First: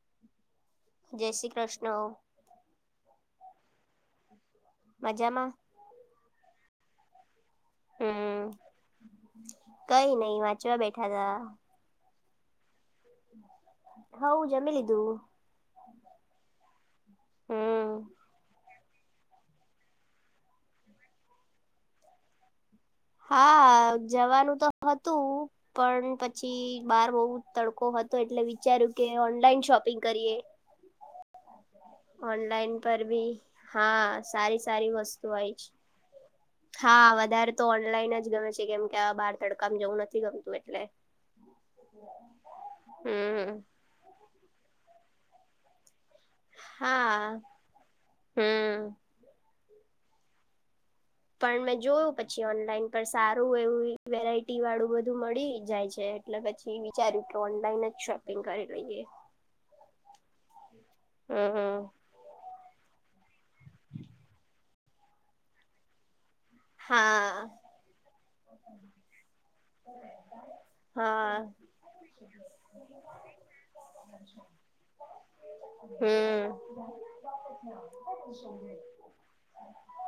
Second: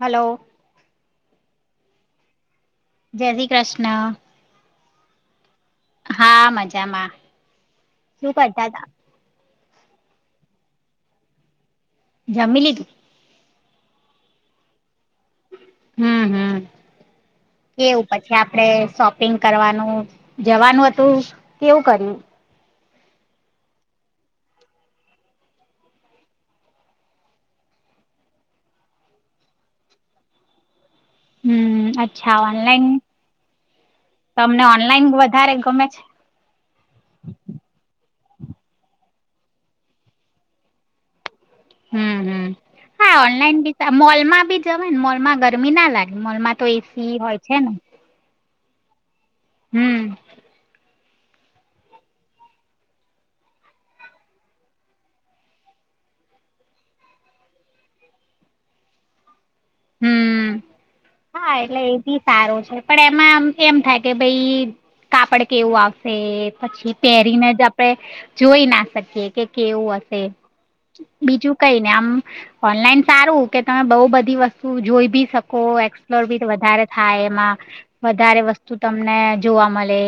Hello જય શ્રી કૃષ્ણ. હરી કૃષ્ણ. મજામાં. હા મજામાં શું હમ કરતા હતા. કઈ નઈ વાંચવા બેઠા ત. જમીલીી તું. હઉ જમીલ દું. હમ હમ હમ કેવું પછી આપડે શોપિંગ કરવાનું જવાનું હતું કેવું કર્યું હા જવાનું તો હતું પણ પછી બાર બહુ તડકો હતો એટલે વિચાર્યું કે ઓનલાઈન શોપિંગ કરીએ હમ ઓનલાઈન પર બી હા સારી તમને સારી ઓનલાઈન વસ્તુ હોય વધારે જ ગમે છે હા વધારે તો ઓનલાઈન જ ગમે છે કેમ કે આ બહાર તડકામાં જવું નથી ગમતું એટલે હમ હ હા હમ ઓનલાઈન બી મોલમાં બી જવાય ને મોલ માં ગરમી ના લાગે મલ માં તો એસી હા હોય છે ને હમ હમ પણ મેં જોયું પછી ઓનલાઈન પર સારું એવું વેરાયટી વાળું બધું મળી જાય છે એટલે પછી વિચાર્યું ઓનલાઈન જ શોપિંગ કરી લઈએ હમ હા એટલે હમ એ બી સારો છે પણ એમાં એમ થાય કે ભાઈ કાપડ કેવું આવશે પછી હા પહેરીને જ આપણે જોઈ ના શકીએ કે કેવું હશે હા બીજું કઈ ને આમ ઓનલાઈન સારું કે તમે બઉુ બધી વસ્તુ જોઈ ભી શકો લોર બી હમ વધારે થાય એમાં વધારે વસ્તુ તમને જોવા મળે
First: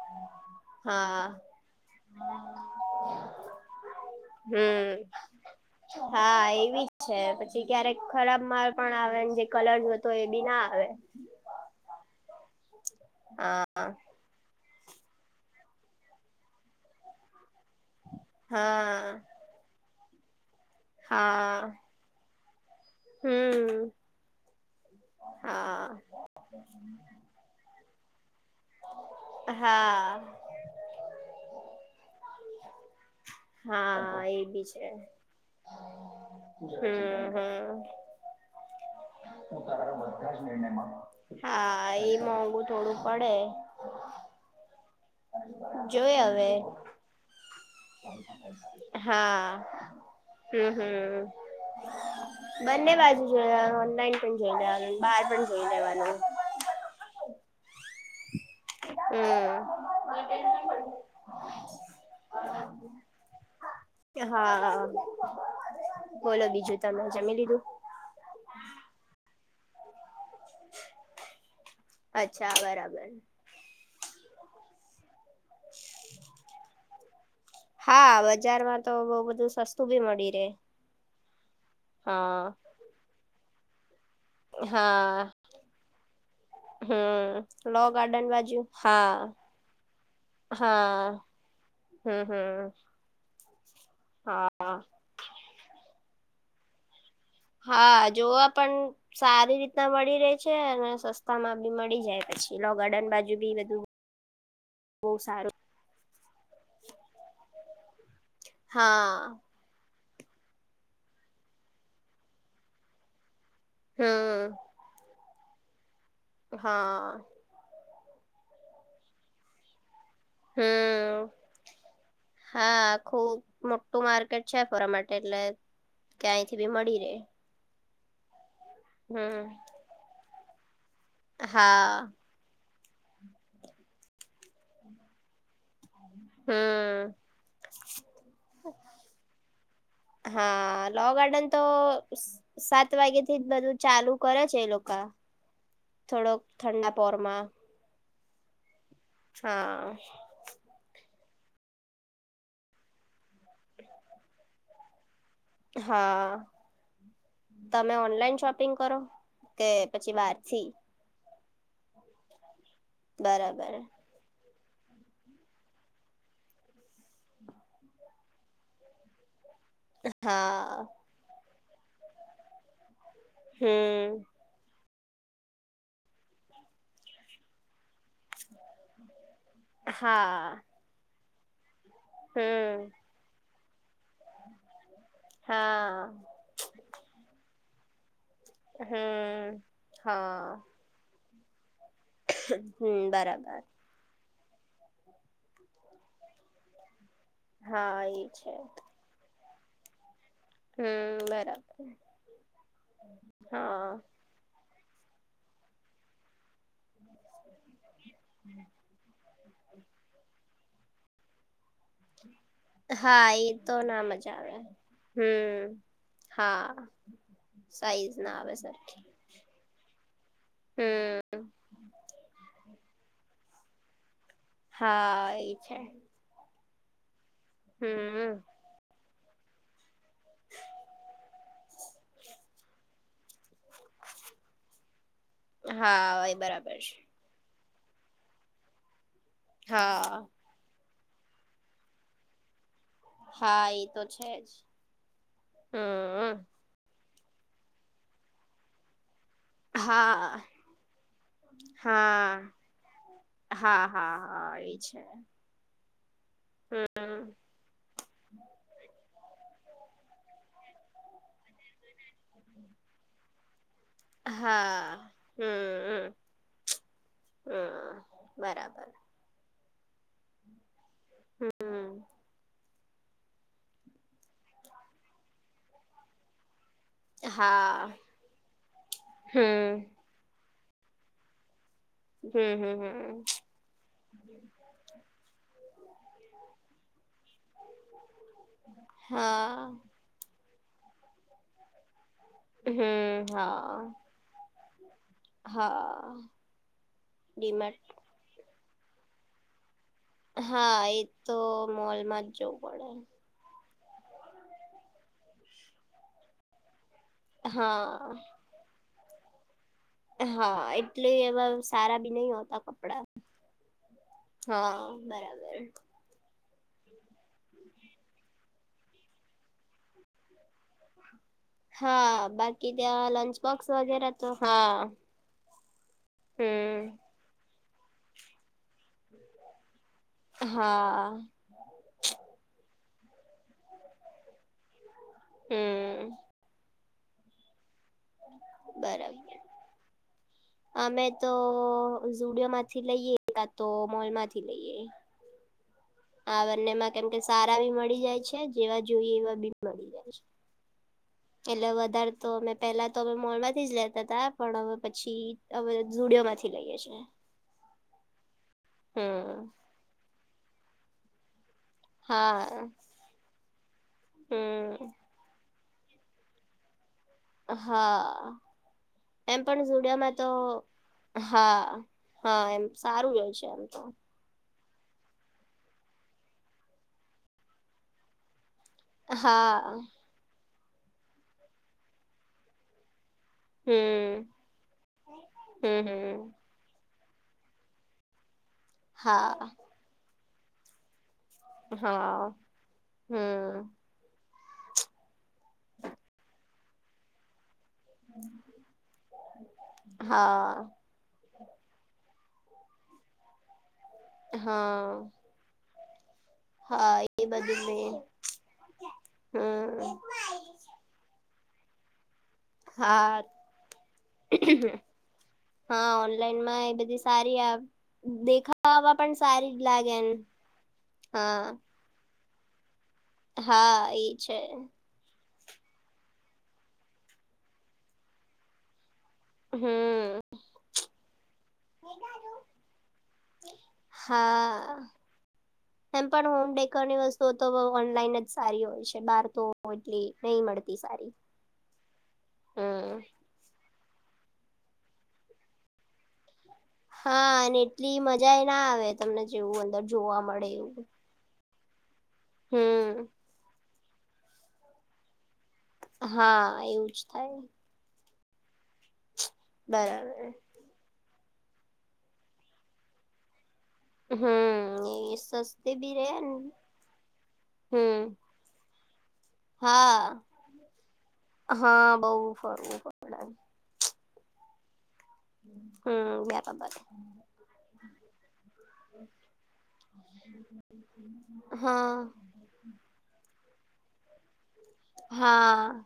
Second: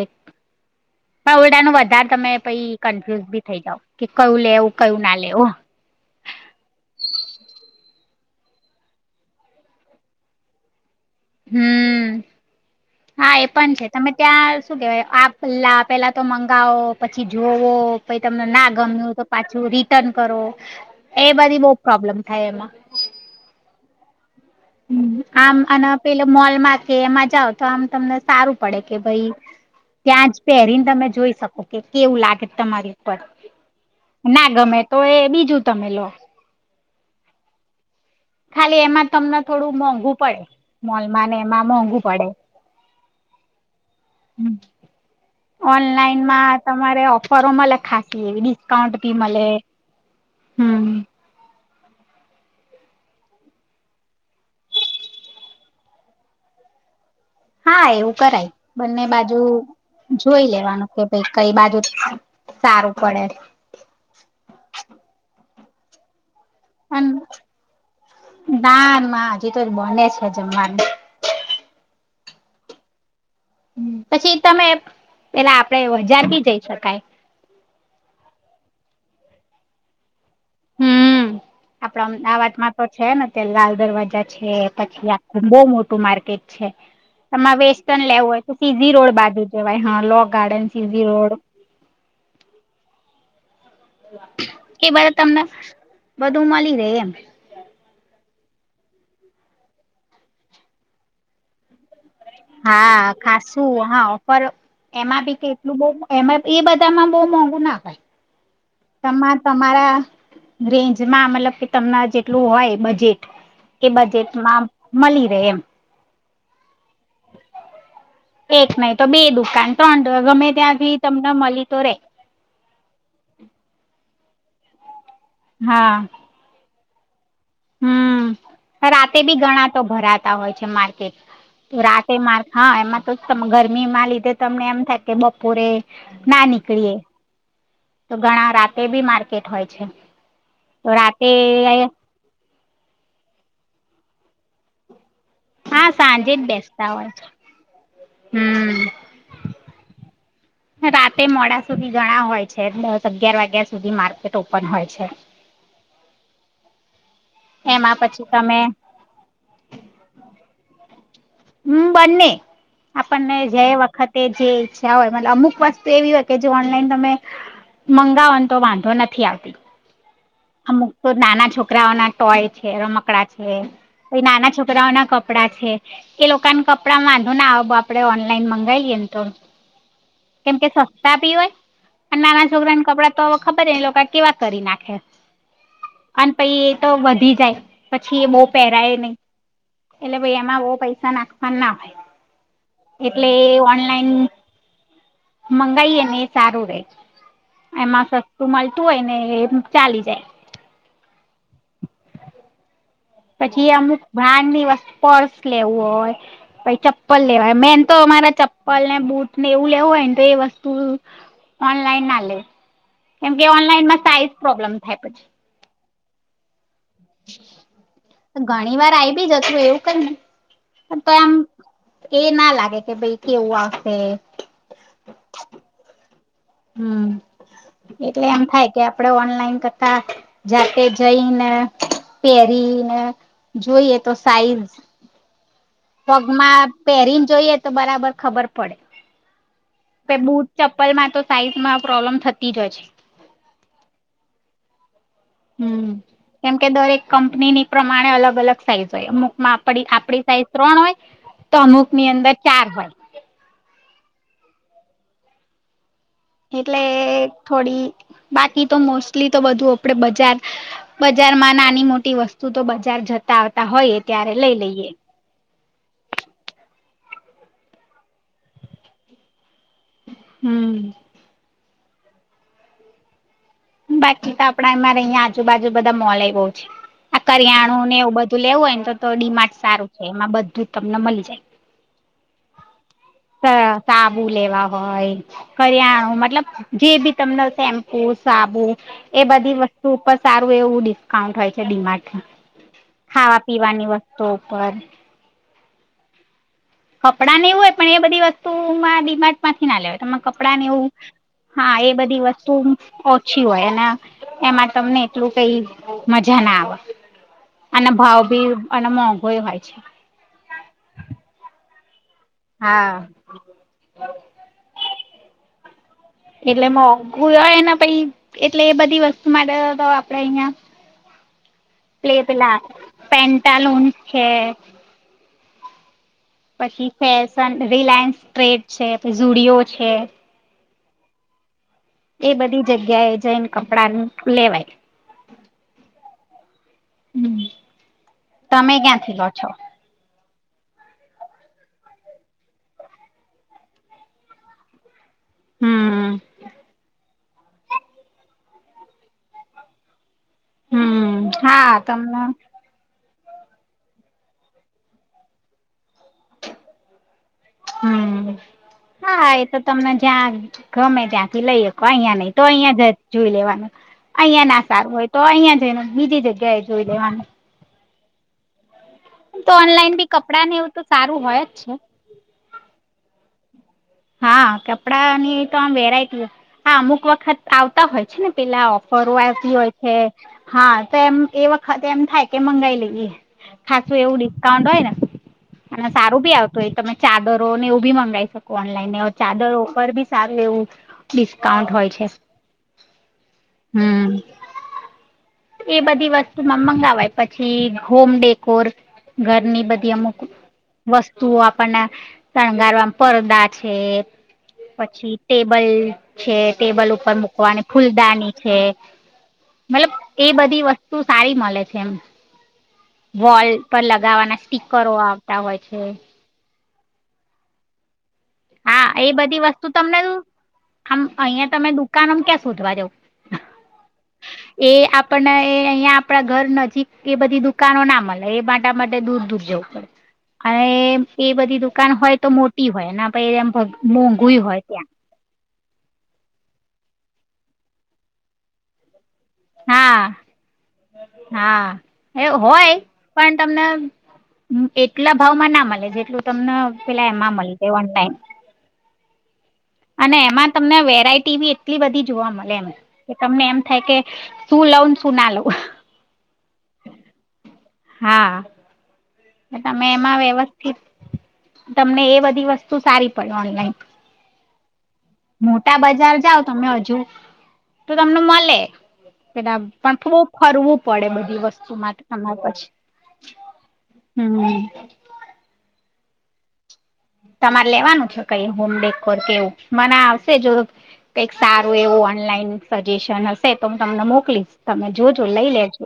હા હા ન વધારે તમે પ કન્ફ્યુઝ બી થઈ જાવ કે કયું લેવું કયું હમ ના લેવું હા એવીજ છે પછી ક્યારેક ખરાબ માલ પણ આવે જે કલર જોતો એ બી ના આવે હમ હા એ પણ છે તમે ત્યાં શું કેવાય આપ પલા પેલા તો મંગાવો પછી જો જોવો પછી તમને ના હા ગમ્યું તો પાછું રિટર્ન કરો એ બધી બઉ હા પ્રોબ્લેમ થાય એમાં હમ હ આમ હા અને પેલો મોલ માં કે એમાં જાવ તો આમ તમને સારું પડે કે ભાઈ હા ત્યાં જ પહેરીને તમે જોઈ શકો કે કેવું લાગે તમારે પન હા એ ના બી ગમે છે તો એ બીજું તમે લો હમ હમ ખાલી એમાં તમને થોડું મોંઘું પડે મોલમાંને એમાં હા મોંઘું પડે મોંઘું થોડું એ હમ જોઈ ઓનલાઈનમાં હવે તમારે ઓફરો મળે ખાાસસી એવી ડિસ્કાઉન્ટ બી મળે હા હમ હમ [unintelligible] બંને બાજુ જોઈ લવાનું ઓનલાઈન પણ જોઈ લેવાનું બહાર પણ જોઈ લેવાનું હા એવું કરાય બંને બાજુ હમ જોઈ લેવાનું કે ભાઈ કઈ બાજુ સારું પડે હા હા એમ ના ના હજી તો જ બને છે તે છે માટે [unintelligible] અચ્છા બરાબર પછી તમે પેલા આપડે હજાર બી જઈ શકાય બજાર તો બઉ બધું સસ્તું બી મળી રહેે હમ આપડા આ અમદાવાદમાં તો છે ને તે લાલ દરવાજા પછી હા આખુ બઉ મોટું માર્કેટ છે તમાર હમ લો વેસ્ટર્ન ગાર્ડન લેવું હોય તો બાજુ સીજી રોડ હા બાજુ જવાય હા લો ગાર્ડન સીઝી હા રોડ હમ હમ હા કે બ તમને બધું મળી રહે એમ હા જોવા પણ સારી રીતના મળી રહે છે અને સસ્તા માં બી મળી જાય પછી લો હા ગાર્ડન બાજુ બી ખાસું બધું હા ઓફર બહુ એમાં બી સારું કેટલું બહુ એમાં એ બધામાં બઉ મોંઘુ ના હોય તમાર હા, તમારા રેન્જમાં મતલબ કે તમને જેટલું હોય બજેટ કે હમ, બજેટમાં મળી રહે એમ હા એક નહી તો બે દુકાન ત્રણ ગમે ત્યાંથી તમને હમ, મળી તો રે હા, ખૂબ મોટું માર્કેટ છે ધોડા માટે એટલે હા ક્યાયથી બી મળી રહેે હમ રાતે બી ગણા તો ભરાતા હોય છે માર્ટ હા, રાતે માર હા એમાં તો ગરમી માં લીધે તમને એમ થાય કે બપોરે ના નીકળીએ. હમ, તો ઘણા રાતે બી માર્કેટ હોય છે હા, તો લો રાતે ગાર્ડન તો સ- સાત વાગ્યા થી જ બધું ચાલુ કરે છે એ લોકા હા સાંજે જ થોડોક બેસતા ઠંડા હોય છે. પોરમાં હમ. હા. તે મોડા સુધી ઘણા હોય છે દસ અગિયાર વાગ્યા સુધી માર્કેટ ઓપન હોય છે. હા. તમે એમાં પછી ઓનલાઈન તમે શોપિંગ કરો કે પછી બારથી હમ બંને આપણને જે બરાબર વખતે જે [unintelligible] હોય મતલબ અમુક વસ્તુ એવી હોય કે જે ઓનલાઈન તમે મંગાવોન તો વાંધો નથી આવતી. હા, અમુક તો નાના છોકરાઓના ટોય છે રમકડા છે હમ, નાના છોકરાઓના કપડાં છે એ લોકાન કપડાં વાંધો ના આવે આપડે ઓનલાઈન મંગાવીએ ને તો કેમ હા. [unintelligible] હોય અન નાના છોકરાન હમ, કપડાં તો હવે ખબર એ લોકો કેવા કરી નાખે. હા. અને પહી એ તો વધી જાય. પછી એ બહુ પહેરાય નહી હમ એટલે ભઈ હા એમાં બહુ પૈસા નાખવાન ના હોય. હમ એટલે બરાબર ઓનલાઈન મંગાઈએ ને એ સારું રે હા એમાં એ સસ્તું છે મળતું હોય ને એ ચાલી જાય. હમ બરાબર. પછી હા અમુક બ્રાન્ડ ની વસ્તુ પર્સ લેવું હોય પછી ચપલ લેવાય. મેન તો અમારા ચપ્પલ ને બુટ ને એવું લેવું હોય ને તો એ વસ્તુ ઓનલાઈન ના લે હા એ તો ના મજા આવે થાય પછી હમ હા. સાઈઝ ના [inaudible] આવે ઘણી વાર સરખી આવી બી જતું હોય એવું કંઈ નઇ હમ તોય આમ એ ના લાગે. કે ભાઈ કેવું આવશે. હા એ છે. હમ એટલે હમ એમ થાય કે આપણે ઓનલાઈન કરતા જાતે જઈને પહેરીને જોઈએ તો સાઈઝ હા એ પગમાં બરાબર પહેરીને જોઈએ તો બરાબર ખબર પડે. હા. ચપલમાં તો સાઈઝમાં પ્રોબ્લેમ થતી જ હશે. હા એ તો છે જ હમ. કેમ કે દરેક કંપનીની પ્રમાણે અલગ અલગ સાઈઝ હોય અમ. આપ આપડી હા સાઈઝ ત્રણ હોય તો અમુક ની અંદર હા ચાર હોય. હા હા હા એ છે. એટલે હમ થોડી બાકી તો મોસ્ એટલી તો બધું આપડે બજાર બજાર માં નાની મોટી વસ્તુ તો બજાર જતા હોયએ ત્યારે લઈ લઈએ. હા હમ હમ બરાબર. હમ. હમ બાકી તો આપડા એમાંરે રહીયાં આજુ બાજુ બધા મોલ આવ ગ આ કરિયાણું હા. ને એવું બધું લેવું હોય ને તો ડીમાર્ડ હમ સારું છે એમાં બધું જ તમને મળી જાય. હમ હમ હમ. સાબુ લેવા હોય કરિયાણું મતલબ જે બી. તમને શેમ્પુ સાબુ એ બધી હા. વસ્તુ ઉપર સારું એવું ડિસ્કાઉન્ટ હોય છે ડીમાડ હમ ખાવા પીવાની હા. વસ્તુ ઉપર. હા. કપડાં એવું હોય ડીમાર્ટ પણ એ બધી વસ્તુમાં ડિમાર્ટ માંથી ના લેવાય તમા કપડા ને હા એવું એ તો હા એ બધી મોલમાં જ વસ્તુ જવું પડે. ઓછી હોય. એમાં તમને એટલું કઈ મજા ના આવે. અને હા ભાવ ભી અને મોંઘોય હોય છે. હા એટલે એવા સારા નહ હોતા હા કપડા હા બરાબર. એટલે મોંઘું હોયને પ એટલે એ બધી વસ્તુ માટે આપડે અહિયાં હા પ્લે પેલા બાકી ત્યાં લંચબોક્સ પેન્ટાલૂન વગેરે છે તો હા. હમ. પછી ફેશન રિલાયન્સ ટ્રેડ છે પ જુડિયો છે. હા. એ બધી જગ્યા એ જઈને કપડા લેવાય. હમ. હમ તમે ક્યાંથી લો બરાબર. છો? અમે તો ઝુડિયોમાંથી લઈએ કા તો મોલ માંથી લઈએ. હમ આ બંનેમાં કેમ કે સારા બી મળી જાય છે જેવા જોઈએ એવા બી મળી જાય છે. હમ એટલે હા વધારે તમને તો અમે પેલા. તો અમે મોલ માંથી જ લેતા હતાા પણ હ પછી હ. હમ હા હમ એ તો તમને જ્યાં. ગમે ત્યાંથી લઈકો અહિયાં નઈ તો હા અહિયાં જ જોઈ લેવાનું અહિયાં ના હમ સારું હોય તો અહિયાં જ બીજી જગ્યાએ જોઈ લેવા. હા. એમ તો ઓનલાઈન બી પણ ુડિયામાં તો કપડા ને એવું તો સારું હોય જ હા છે હા એમ સારું રહ છે. ચાલતો હા કપડાની તો આમ વેરાયટી હોય હા અમુક વખત આવતા હોય છે ને. પેલા ઓફરો આવતી હોય હા છે હા તો એમ એ વખત એમ થાય કે મંગાવી લઈએ. ખાસું એવું હમ ડિસ્કાઉન્ટ હોય ને હમ અને સારું હમ બી આવતું હોય તમે. ચાદરો ને એવું બી મંગાવી શકું ઓનલાઈનને હા ચાદરો પરર બી સારું એવું. ડિસ્કાઉન્ટ હોય છે હા હમ હમ. એ બધી વસ્તુમાં મંગાવાય પછી. હોમ ડેકોર ઘરની બધી અમુક હા વસ્તુઓ આપ આપને શણગારવા પડદા છે હા પછી ટેબલ છે ટેબલ હા ઉપર એ બધું મૂકવાની મે ફૂલદાની છે. મતલબ હમ એ બધી વસ્તુ સારી મળે છે એમ હા વોલ પર લગાવવાના સ્ટીકરો આવતા હોય છે. જી સારી આપ. હા એ બધી વસ્તુ તમને એમ આમ હા અહિયાં તમે દુકાનમ ક્યાં શોધવા જવ. હા એ છે. આપણને અહિયાં આપડા ઘર નજીક એ બધી દુકાનો ના મળે એ માટે. દૂર દૂર જવું પડે હમ અને એ બધી દુકાન હોય તો મોટી હોય. પમ મોંઘુંય હોય હા ત્યાં. એમ પણ હોમ ડેકોરની વસ્તુઓ તો ઓનલાઈન જ સારી હોય છે બહાર. તો હા એટલી નહી મળતી. સારી હા એવું હોય હમ પણ તમને. એટલા ભાવમાં ના મળે જેટલું તમને પેલા એમાં હા મળે અને તેન એટલી ટાઈમ. મજા એ ના આવે તમને જેવું અંદર અને જોવા મળે એમાં તમને એવું વેરાઈટી બી એટલી બધી જોવા મળે એમ હમ કે તમને એમ. થાય કે સુ લઉ ન સુ ના લઉ. હા એવું જ થાય. હા, ને તમે એમાં બરાબર વ્યવસ્થિત તમને એ બધી વસ્તુ સારી પડે ઓનલાઈન. હમ્મ, એ મોટા સસ્તી બી બજાર રેન, જાઓ તમે હજુ હમ્મ. પેન પણ ફુ ફરવું પડે બધી વસ્તુ હા માટે બહુ તમારે પછી. ફરવું પડે હમ્મ. હમ્મ, બરાબર. તમારે લેવાનું છે કઈ હોમ ડેકોર કે એવું, મના આવશે જો કઈક સારું હા એવું ઓનલાઈન સજેશન હશે તો હું તમને મોકલીશ. તમે જોજો લઈ હા, લેજો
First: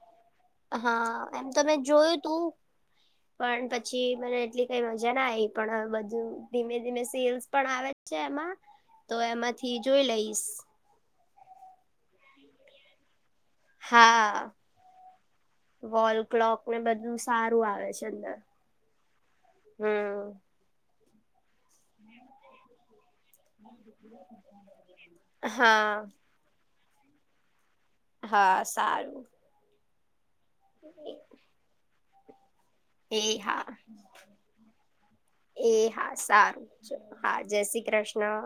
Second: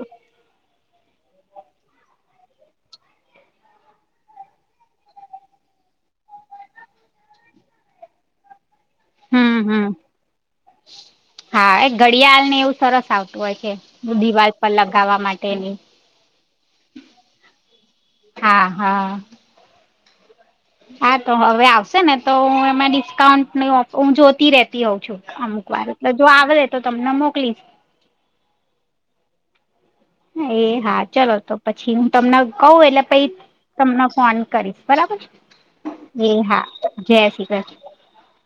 હા, એમ તો મે જોયું તું. પણ પછી મને એટલી કઈ મજા ના આઈ પણ હવે બધું, ધીમે ધીમે સેલ્સ પણ આવે જ છે એમાં તો હમ એમાંથી હમ જોઈ લઈશ. ગડિયાલ ને એવું સરસ આવ તું હોય છે બ હા દિવાલ પર લગાવા માટેની. વોલ ક્લોક ને બધું સારું હા હા. હમ્મ. હા તો હવે આવશે ને તો, એમાં ડી સકાઉન્ટની ઓફર હું જોતી રેતી હોઉં છું અમુક વાર, એટલે હા જો આવડે, તો તમને મોકલીશ. હા સારું. એ હા, ચલો તો પછી હું તમને કવું એટલે પઈ એ હા તમને ફોન કરીશ, બરાબર છે? એ હા સારું, ચલો, હા, જય કૃષ્ણ શ્રી કૃષ્ણ.